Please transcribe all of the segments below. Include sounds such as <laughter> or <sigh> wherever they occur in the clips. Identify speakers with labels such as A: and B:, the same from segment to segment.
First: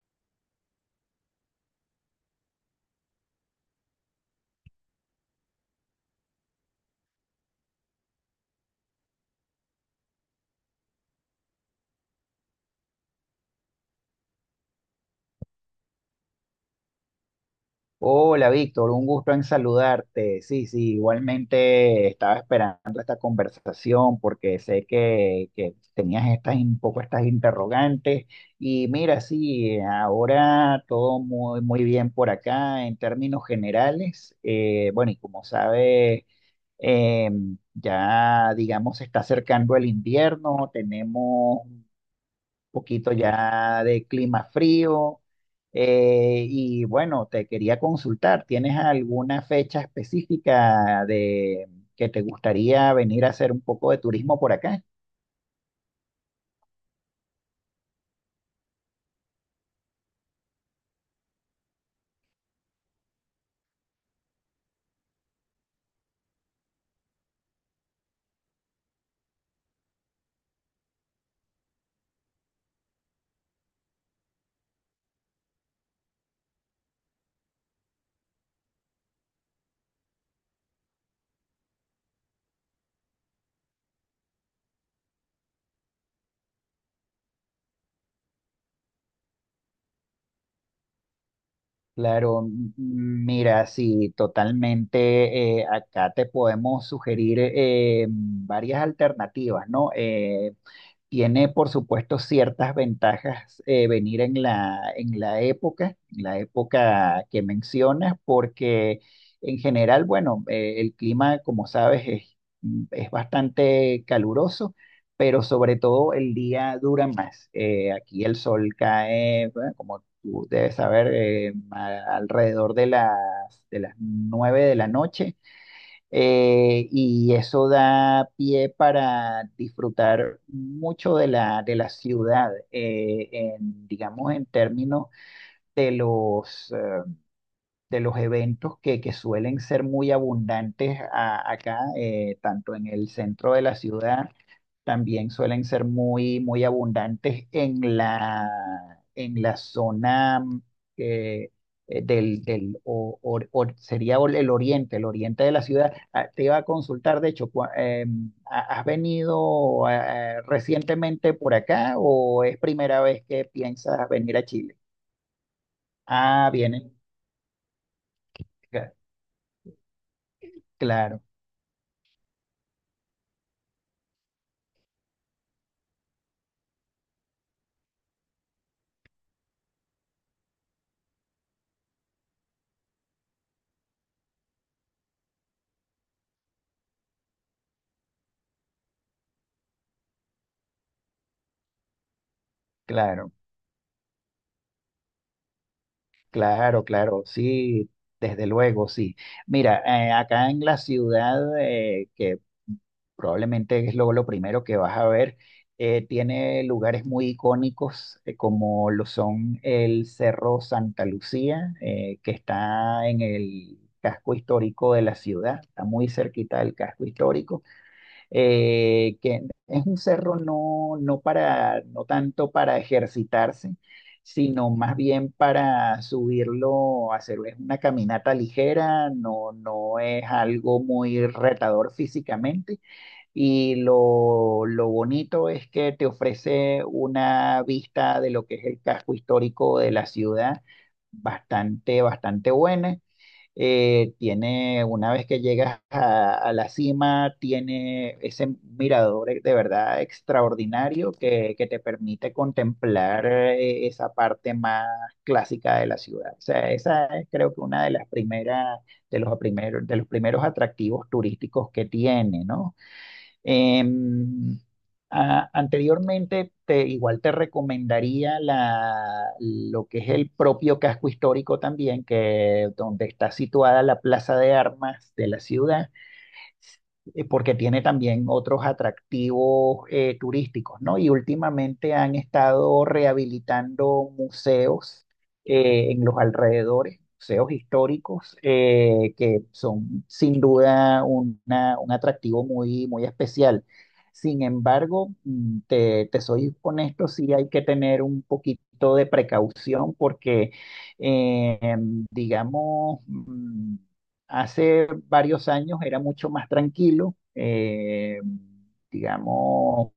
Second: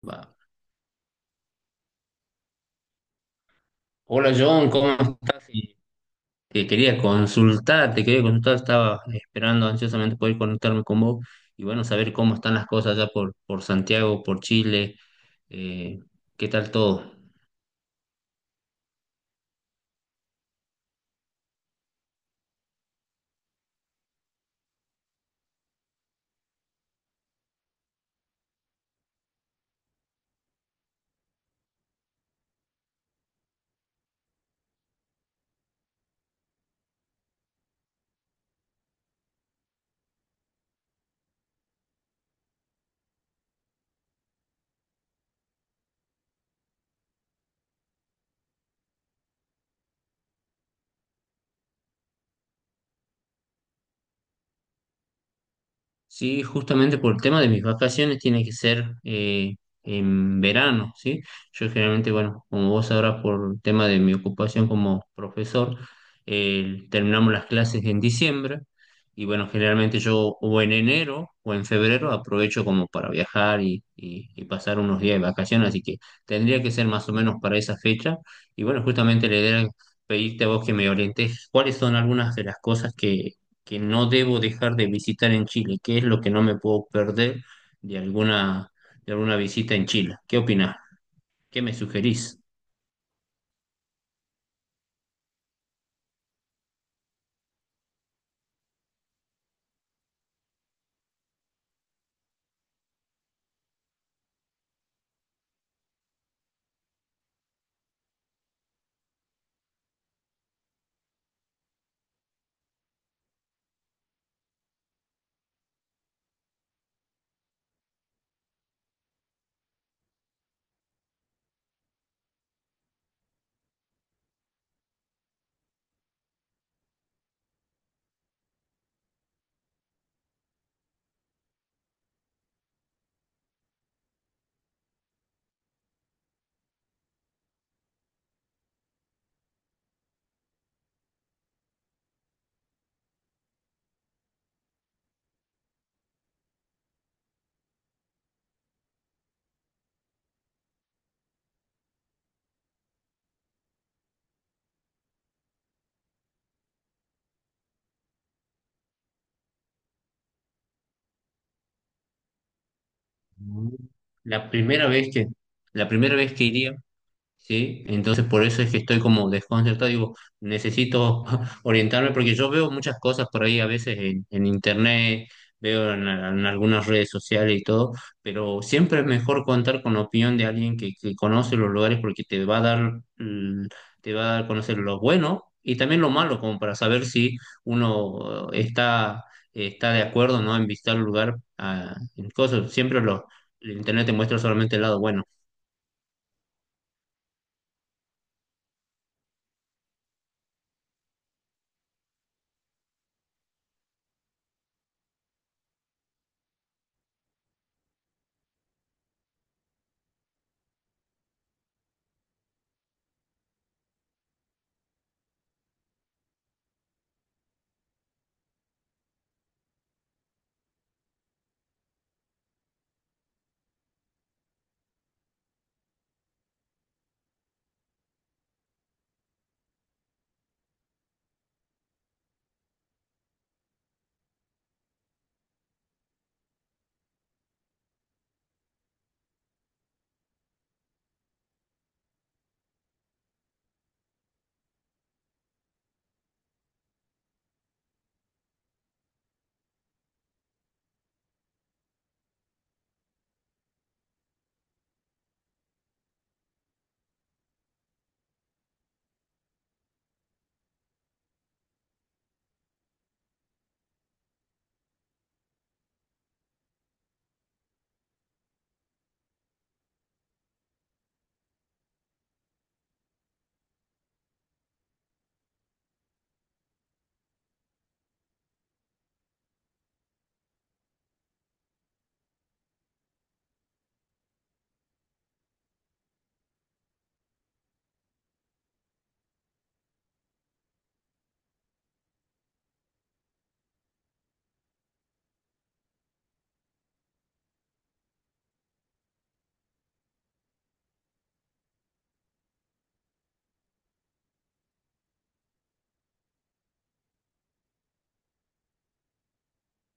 A: Va. Hola John, ¿cómo estás? Que quería consultar, te quería consultar, estaba esperando ansiosamente poder conectarme con vos y bueno, saber cómo están las cosas allá por Santiago, por Chile, eh, ¿qué tal todo?
B: Hola Víctor, un gusto en saludarte. Sí, sí, igualmente estaba esperando esta conversación porque sé que tenías estas, un poco estas interrogantes y mira, sí, ahora todo muy bien por acá en términos generales. Bueno, y como sabes, eh, ya digamos se está acercando el invierno, tenemos poquito ya de clima frío. Y bueno, te quería consultar, ¿tienes alguna fecha específica de que te gustaría venir a hacer un poco de turismo por acá?
A: Sí, justamente por el tema de mis vacaciones tiene que ser en verano, ¿sí? Yo generalmente, bueno, como vos sabrás por el tema de mi ocupación como profesor, terminamos las clases en diciembre y bueno, generalmente yo o en enero o en febrero aprovecho como para viajar y pasar unos días de vacaciones, así que tendría que ser más o menos para esa fecha y bueno, justamente la idea era pedirte a vos que me orientes cuáles son algunas de las cosas que no debo dejar de visitar en Chile. ¿Qué es lo que no me puedo perder de alguna, de alguna visita en Chile? ¿Qué opinás? ¿Qué me sugerís?
B: Claro, mira, sí, totalmente. Acá te podemos sugerir varias alternativas, ¿no? Tiene, por supuesto, ciertas ventajas venir en la época que mencionas, porque en general, bueno, el clima, como sabes, es bastante caluroso, pero sobre todo el día dura más. Aquí el sol cae, bueno, como tú debes saber, alrededor de de las 9 de la noche y eso da pie para disfrutar mucho de la ciudad, en, digamos, en términos de los, eh, de los eventos que suelen ser muy abundantes acá, tanto en el centro de la ciudad, también suelen ser muy abundantes en la zona eh, del sería el oriente de la ciudad. Ah, te iba a consultar, de hecho, ¿has venido recientemente por acá o es primera vez que
A: Mm.
B: piensas venir a
A: La
B: Chile?
A: primera vez que, la primera vez que
B: Ah,
A: iría.
B: vienen.
A: Sí, entonces por eso es que estoy como desconcertado, digo,
B: Claro,
A: necesito <laughs> orientarme porque yo veo muchas cosas por ahí a veces en internet, veo en algunas redes sociales y todo, pero siempre es mejor contar con la opinión de alguien que conoce los lugares porque te va a dar, mm, te va a dar a conocer lo bueno y también lo malo, como para saber si uno está de acuerdo, ¿no?, en visitar el lugar. Ah, en cosas, siempre lo,
B: claro.
A: el internet te muestra solamente el lado bueno.
B: Claro, claro, sí, desde luego, sí. Mira, acá en la ciudad, que probablemente es lo primero que vas a ver, tiene lugares muy icónicos, como lo son el Cerro Santa Lucía, que está en el casco histórico de la ciudad, está muy cerquita del casco histórico que es un cerro no, no para, no tanto para ejercitarse, sino más bien para subirlo, hacer es una caminata ligera, no, no es algo muy retador físicamente. Y lo bonito es que te ofrece una vista de lo que es el casco histórico de la ciudad bastante, bastante buena. Tiene, una vez que llegas a la cima, tiene ese mirador de verdad extraordinario que te permite contemplar esa parte más clásica de la ciudad. O sea, esa es creo que una de las primeras, de los primeros atractivos turísticos que tiene, ¿no? Em, Anteriormente, te, igual te recomendaría lo que es el propio casco histórico también, que donde está situada la plaza de armas de la ciudad, porque tiene también otros atractivos turísticos, ¿no? Y últimamente han estado rehabilitando museos en los alrededores, museos históricos, que son sin duda un atractivo muy especial. Sin embargo, te, te soy honesto, sí hay que tener un poquito de precaución porque, digamos, hace varios años era mucho más tranquilo, digamos,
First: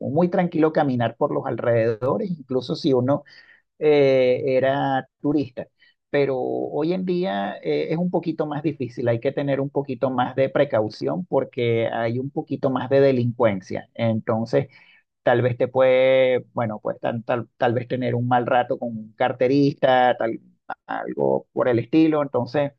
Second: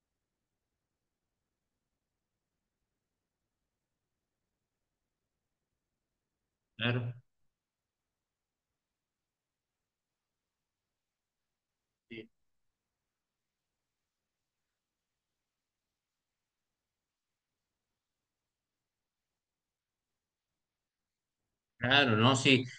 B: muy tranquilo caminar por los alrededores, incluso si uno era turista. Pero hoy en
A: Claro.
B: día es un poquito más difícil, hay que tener un poquito más de precaución porque hay un poquito más de delincuencia. Entonces, tal vez te puede, bueno, pues tal vez tener un mal rato con un carterista, tal, algo por el
A: Claro,
B: estilo.
A: no, sí,
B: Entonces,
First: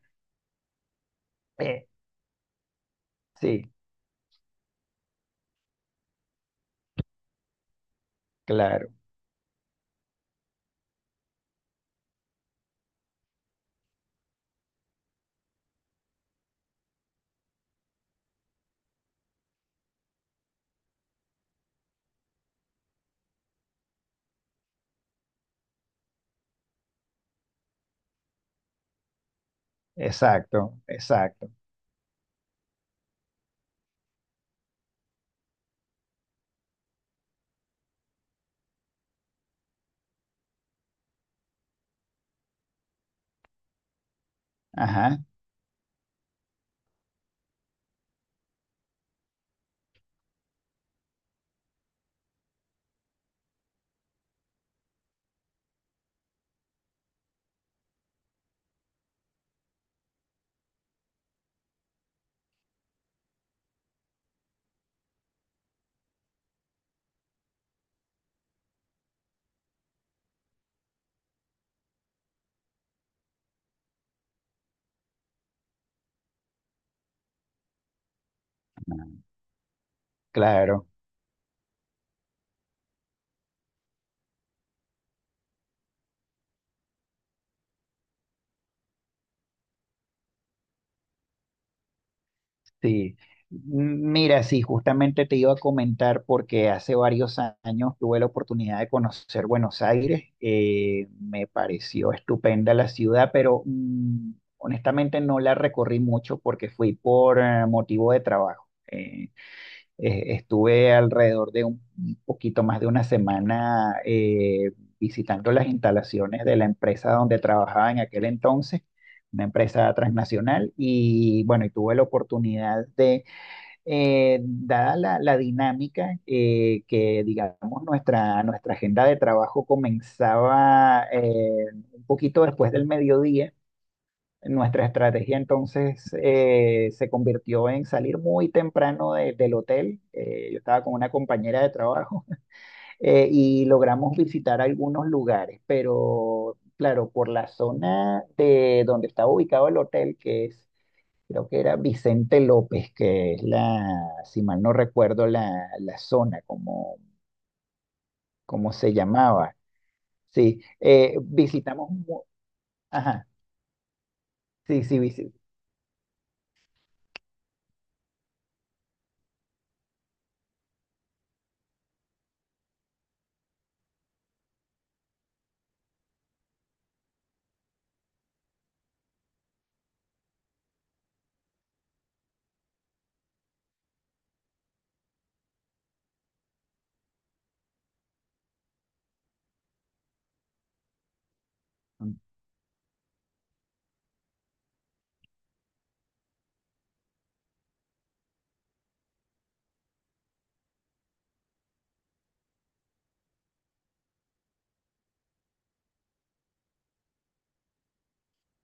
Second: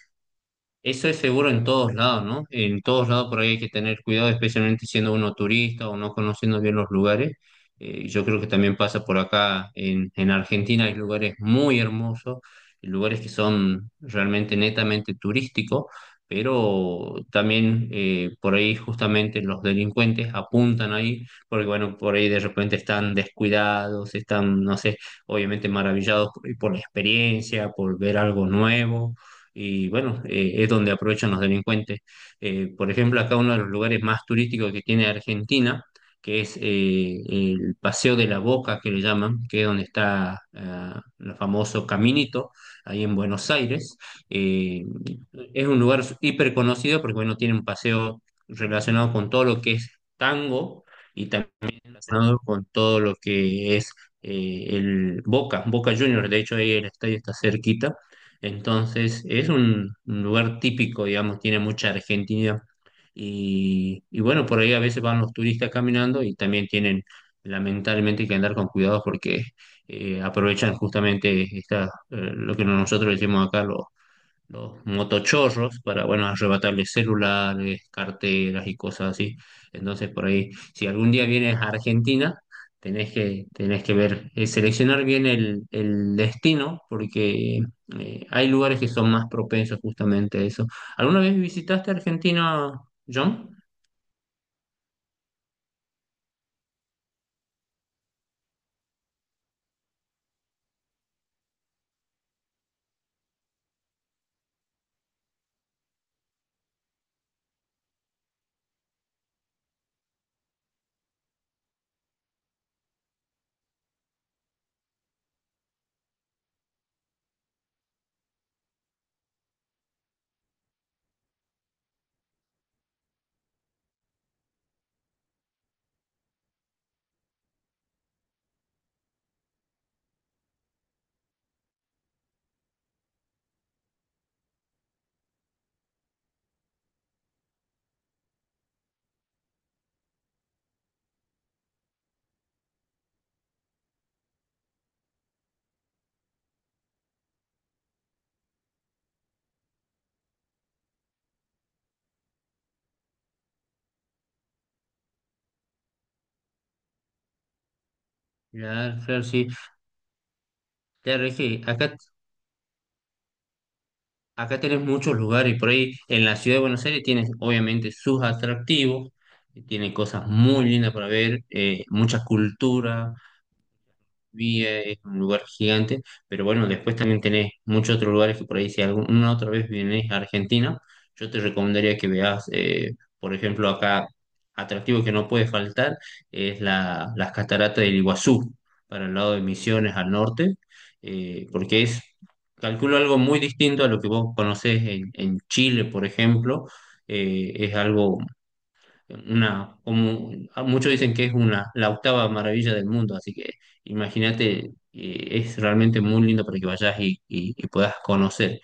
A: eso es seguro en
B: eh,
A: todos lados, ¿no? En todos lados por ahí hay que
B: sí.
A: tener cuidado, especialmente siendo uno turista o no conociendo bien los lugares. Yo creo que también
B: Claro.
A: pasa por acá en Argentina. Hay lugares muy hermosos, lugares que son realmente netamente turísticos, pero también por ahí justamente los delincuentes apuntan ahí, porque bueno, por ahí de repente están descuidados, están, no sé, obviamente maravillados por la experiencia, por ver algo nuevo y bueno, es
B: Exacto,
A: donde aprovechan los
B: exacto.
A: delincuentes. Por ejemplo, acá uno de los lugares más turísticos que tiene Argentina, que es el Paseo de la Boca, que le llaman, que es donde está, ah, el famoso Caminito, ahí en Buenos Aires. Eh,
B: Ajá,
A: es un lugar hiper conocido porque, bueno, tiene un paseo relacionado con todo lo que es tango. Y también relacionado con todo lo que es el Boca, Boca Juniors. De hecho ahí el estadio está cerquita, entonces es un lugar típico, digamos, tiene mucha Argentina y bueno, por ahí a veces van los turistas caminando y también tienen lamentablemente que andar con cuidado porque aprovechan justamente esta, lo que nosotros decimos acá, los motochorros para, bueno, arrebatarles celulares, carteras y cosas así. Entonces, por ahí, si
B: claro,
A: algún día vienes a Argentina, tenés que ver, seleccionar bien el destino, porque hay lugares que son más propensos justamente a eso. ¿Alguna vez visitaste Argentina,
B: sí.
A: John?
B: Mira, sí, justamente te iba a comentar porque hace varios años tuve la oportunidad de conocer Buenos Aires. Me pareció estupenda la ciudad, pero honestamente no la recorrí mucho porque fui por motivo de trabajo. Estuve alrededor de un poquito más de una semana visitando las instalaciones de la empresa donde trabajaba en aquel entonces, una empresa transnacional, y bueno, y tuve la oportunidad de, dada la dinámica que, digamos, nuestra agenda de trabajo comenzaba un poquito después del mediodía, nuestra estrategia entonces se convirtió en salir muy temprano del hotel. Yo estaba con una compañera de trabajo <laughs> y logramos visitar algunos lugares, pero claro, por la zona de donde estaba ubicado el hotel, que es, creo que era Vicente López, que es la, si mal no recuerdo la zona, como, como se
A: Ya, Fer, sí.
B: llamaba. Sí,
A: Ya, Regi,
B: visitamos,
A: acá.
B: ajá,
A: Acá tenés
B: sí,
A: muchos lugares por ahí. En la ciudad de Buenos Aires tienes obviamente sus atractivos, tiene cosas muy lindas para ver, mucha cultura, Villa es un lugar gigante, pero bueno, después también tenés muchos otros lugares que por ahí si alguna otra vez vienes a Argentina, yo te recomendaría que veas, por ejemplo, acá atractivo que no puede faltar es la, las cataratas del Iguazú, para el lado de Misiones al norte, porque es, calculo algo muy distinto a lo que vos conocés en Chile, por ejemplo. Es algo una, como ah, muchos dicen que es una, la octava maravilla del mundo, así que imagínate, es realmente muy lindo para que vayas y puedas conocer.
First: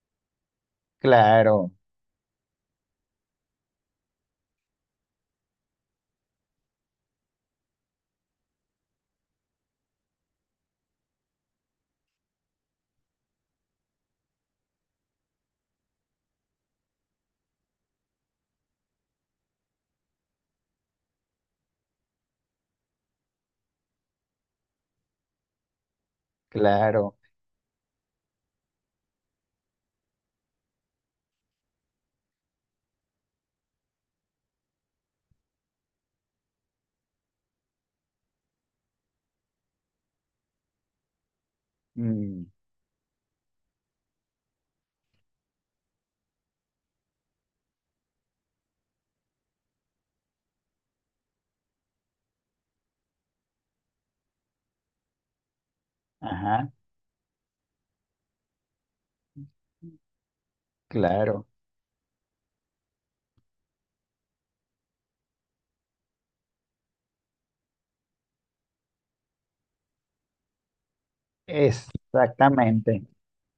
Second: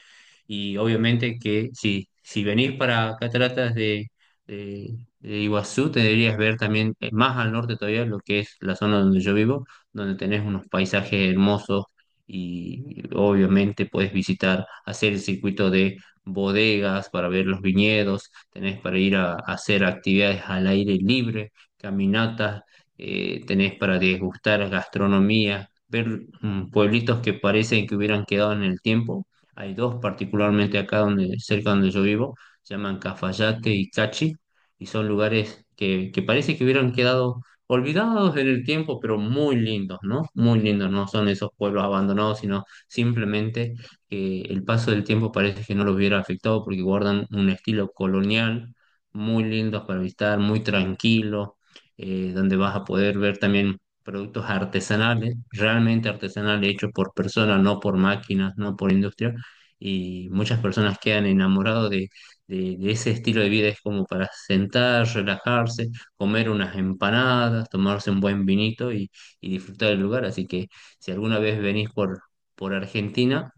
A: Y obviamente que
B: claro,
A: si venís para Cataratas de Iguazú, te deberías ver también, más al norte todavía lo que es la zona donde yo vivo, donde tenés unos paisajes hermosos y obviamente puedes visitar, hacer el circuito bodegas para ver los viñedos, tenés para ir a hacer actividades al aire libre, caminatas, tenés para degustar gastronomía, ver,
B: claro.
A: pueblitos que parecen que hubieran quedado en el tiempo. Hay dos particularmente acá donde, cerca donde yo vivo, se llaman Cafayate y Cachi, y son lugares que parece que hubieran quedado olvidados en el tiempo, pero muy lindos, ¿no? Muy lindos, no son esos pueblos abandonados,
B: Mm,
A: sino simplemente que el paso del tiempo parece que no los hubiera afectado porque guardan un estilo colonial muy lindo para visitar, muy tranquilo, donde vas a poder ver también productos artesanales, realmente artesanales,
B: Ajá,
A: hechos por personas, no por máquinas, no por industria, y muchas personas quedan
B: claro.
A: enamorados de ese estilo de vida, es como para sentar, relajarse, comer unas empanadas, tomarse un buen vinito y disfrutar del lugar. Así que si alguna vez venís por
B: Exactamente.
A: Argentina,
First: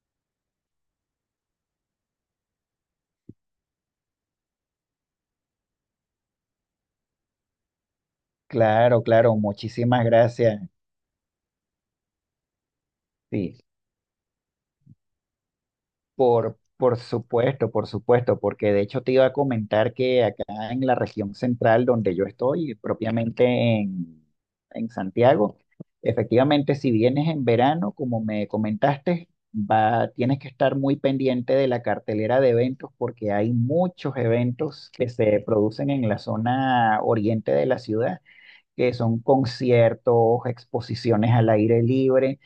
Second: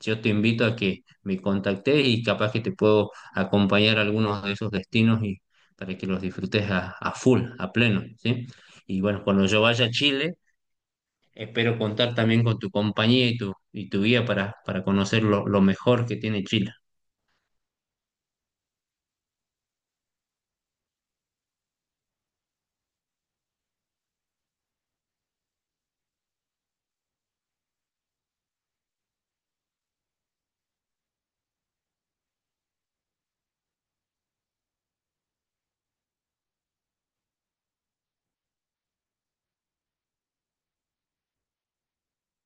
A: yo te invito a que me contactes y capaz que te puedo acompañar a algunos de esos destinos y para que los disfrutes a full, a pleno, ¿sí? Y
B: Claro,
A: bueno,
B: claro.
A: cuando yo vaya a
B: Muchísimas
A: Chile,
B: gracias.
A: espero contar también con tu compañía
B: Sí,
A: y tu guía para conocer lo mejor que tiene Chile.
B: por supuesto, porque de hecho te iba a comentar que acá en la región central donde yo estoy, propiamente en, en Santiago, efectivamente, si vienes en verano, como me comentaste, va, tienes que estar muy pendiente de la cartelera de eventos porque hay muchos eventos que se producen en la zona oriente de la ciudad, que son conciertos, exposiciones al aire libre,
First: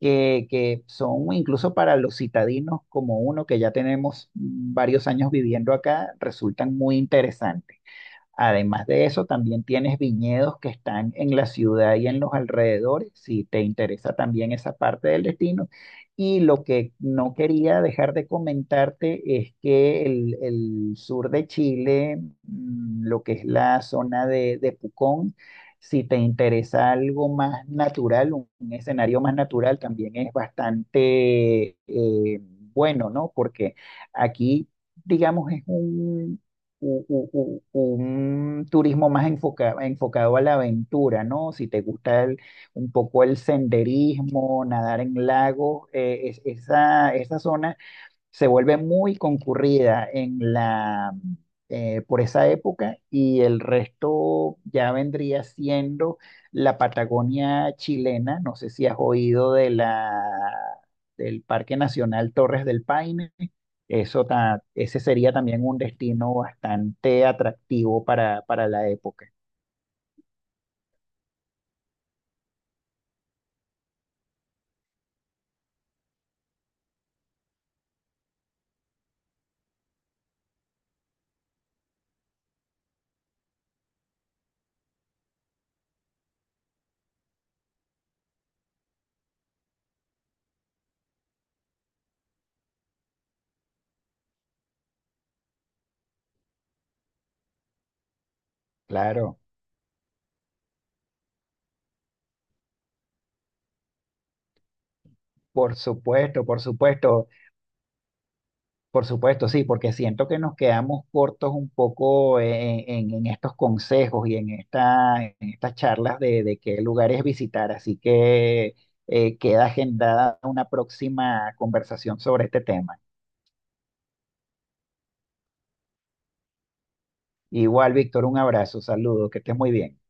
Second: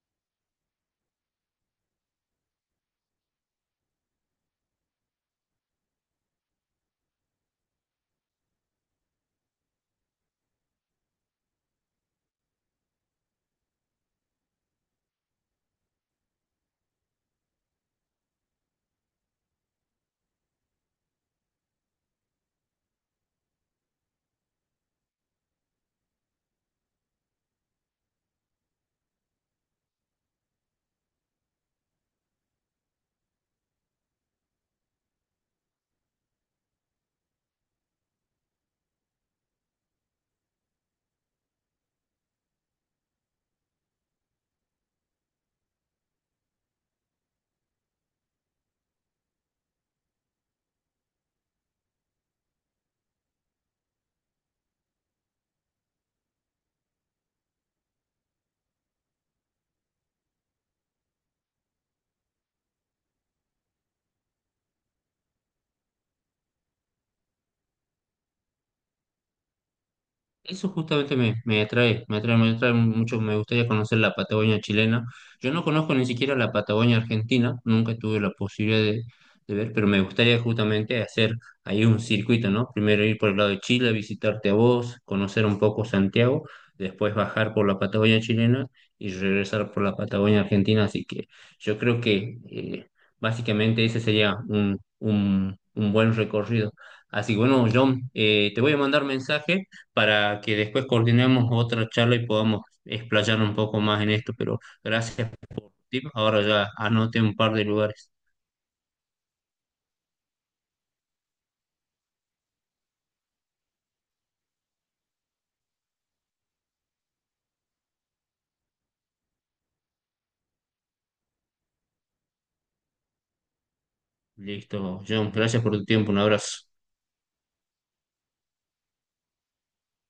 B: que son incluso para los citadinos como uno que ya tenemos varios años viviendo acá, resultan muy interesantes. Además de eso, también tienes viñedos que están en la ciudad y en los alrededores, si te interesa también esa parte del destino. Y lo que no quería dejar de comentarte es que el sur de Chile, lo que es la zona de Pucón, si te interesa algo más natural, un escenario más natural, también es bastante bueno, ¿no? Porque aquí digamos, es un, u- u- u- un turismo más enfocado enfocado a la aventura, ¿no? Si te gusta un poco el senderismo, nadar en lagos, esa, esa zona se vuelve muy concurrida en la, por esa época y el resto ya vendría siendo la Patagonia chilena. No sé si has oído de del Parque Nacional Torres del Paine. Ese sería también un destino bastante atractivo para la época.
A: Eso justamente me atrae mucho, me gustaría conocer la Patagonia chilena. Yo no conozco ni siquiera la Patagonia argentina, nunca tuve la posibilidad de ver, pero me gustaría justamente hacer ahí un circuito, ¿no? Primero ir por el lado de Chile, visitarte a vos, conocer un poco Santiago, después bajar por la Patagonia chilena y regresar por la Patagonia argentina. Así que yo creo que básicamente ese sería un buen recorrido. Así que bueno, John, te voy a mandar
B: Claro,
A: mensaje para que después coordinemos otra charla y podamos explayar un poco más en esto, pero gracias por tu
B: por
A: tiempo. Ahora
B: supuesto, por
A: ya anoté
B: supuesto.
A: un par de lugares.
B: Por supuesto, sí, porque siento que nos quedamos cortos un poco en, en estos consejos y en esta, en estas charlas de qué lugares visitar, así que queda agendada una próxima conversación sobre este tema.
A: Listo, John, gracias por tu tiempo, un abrazo.
B: Igual, Víctor, un abrazo, saludos, que estés muy bien.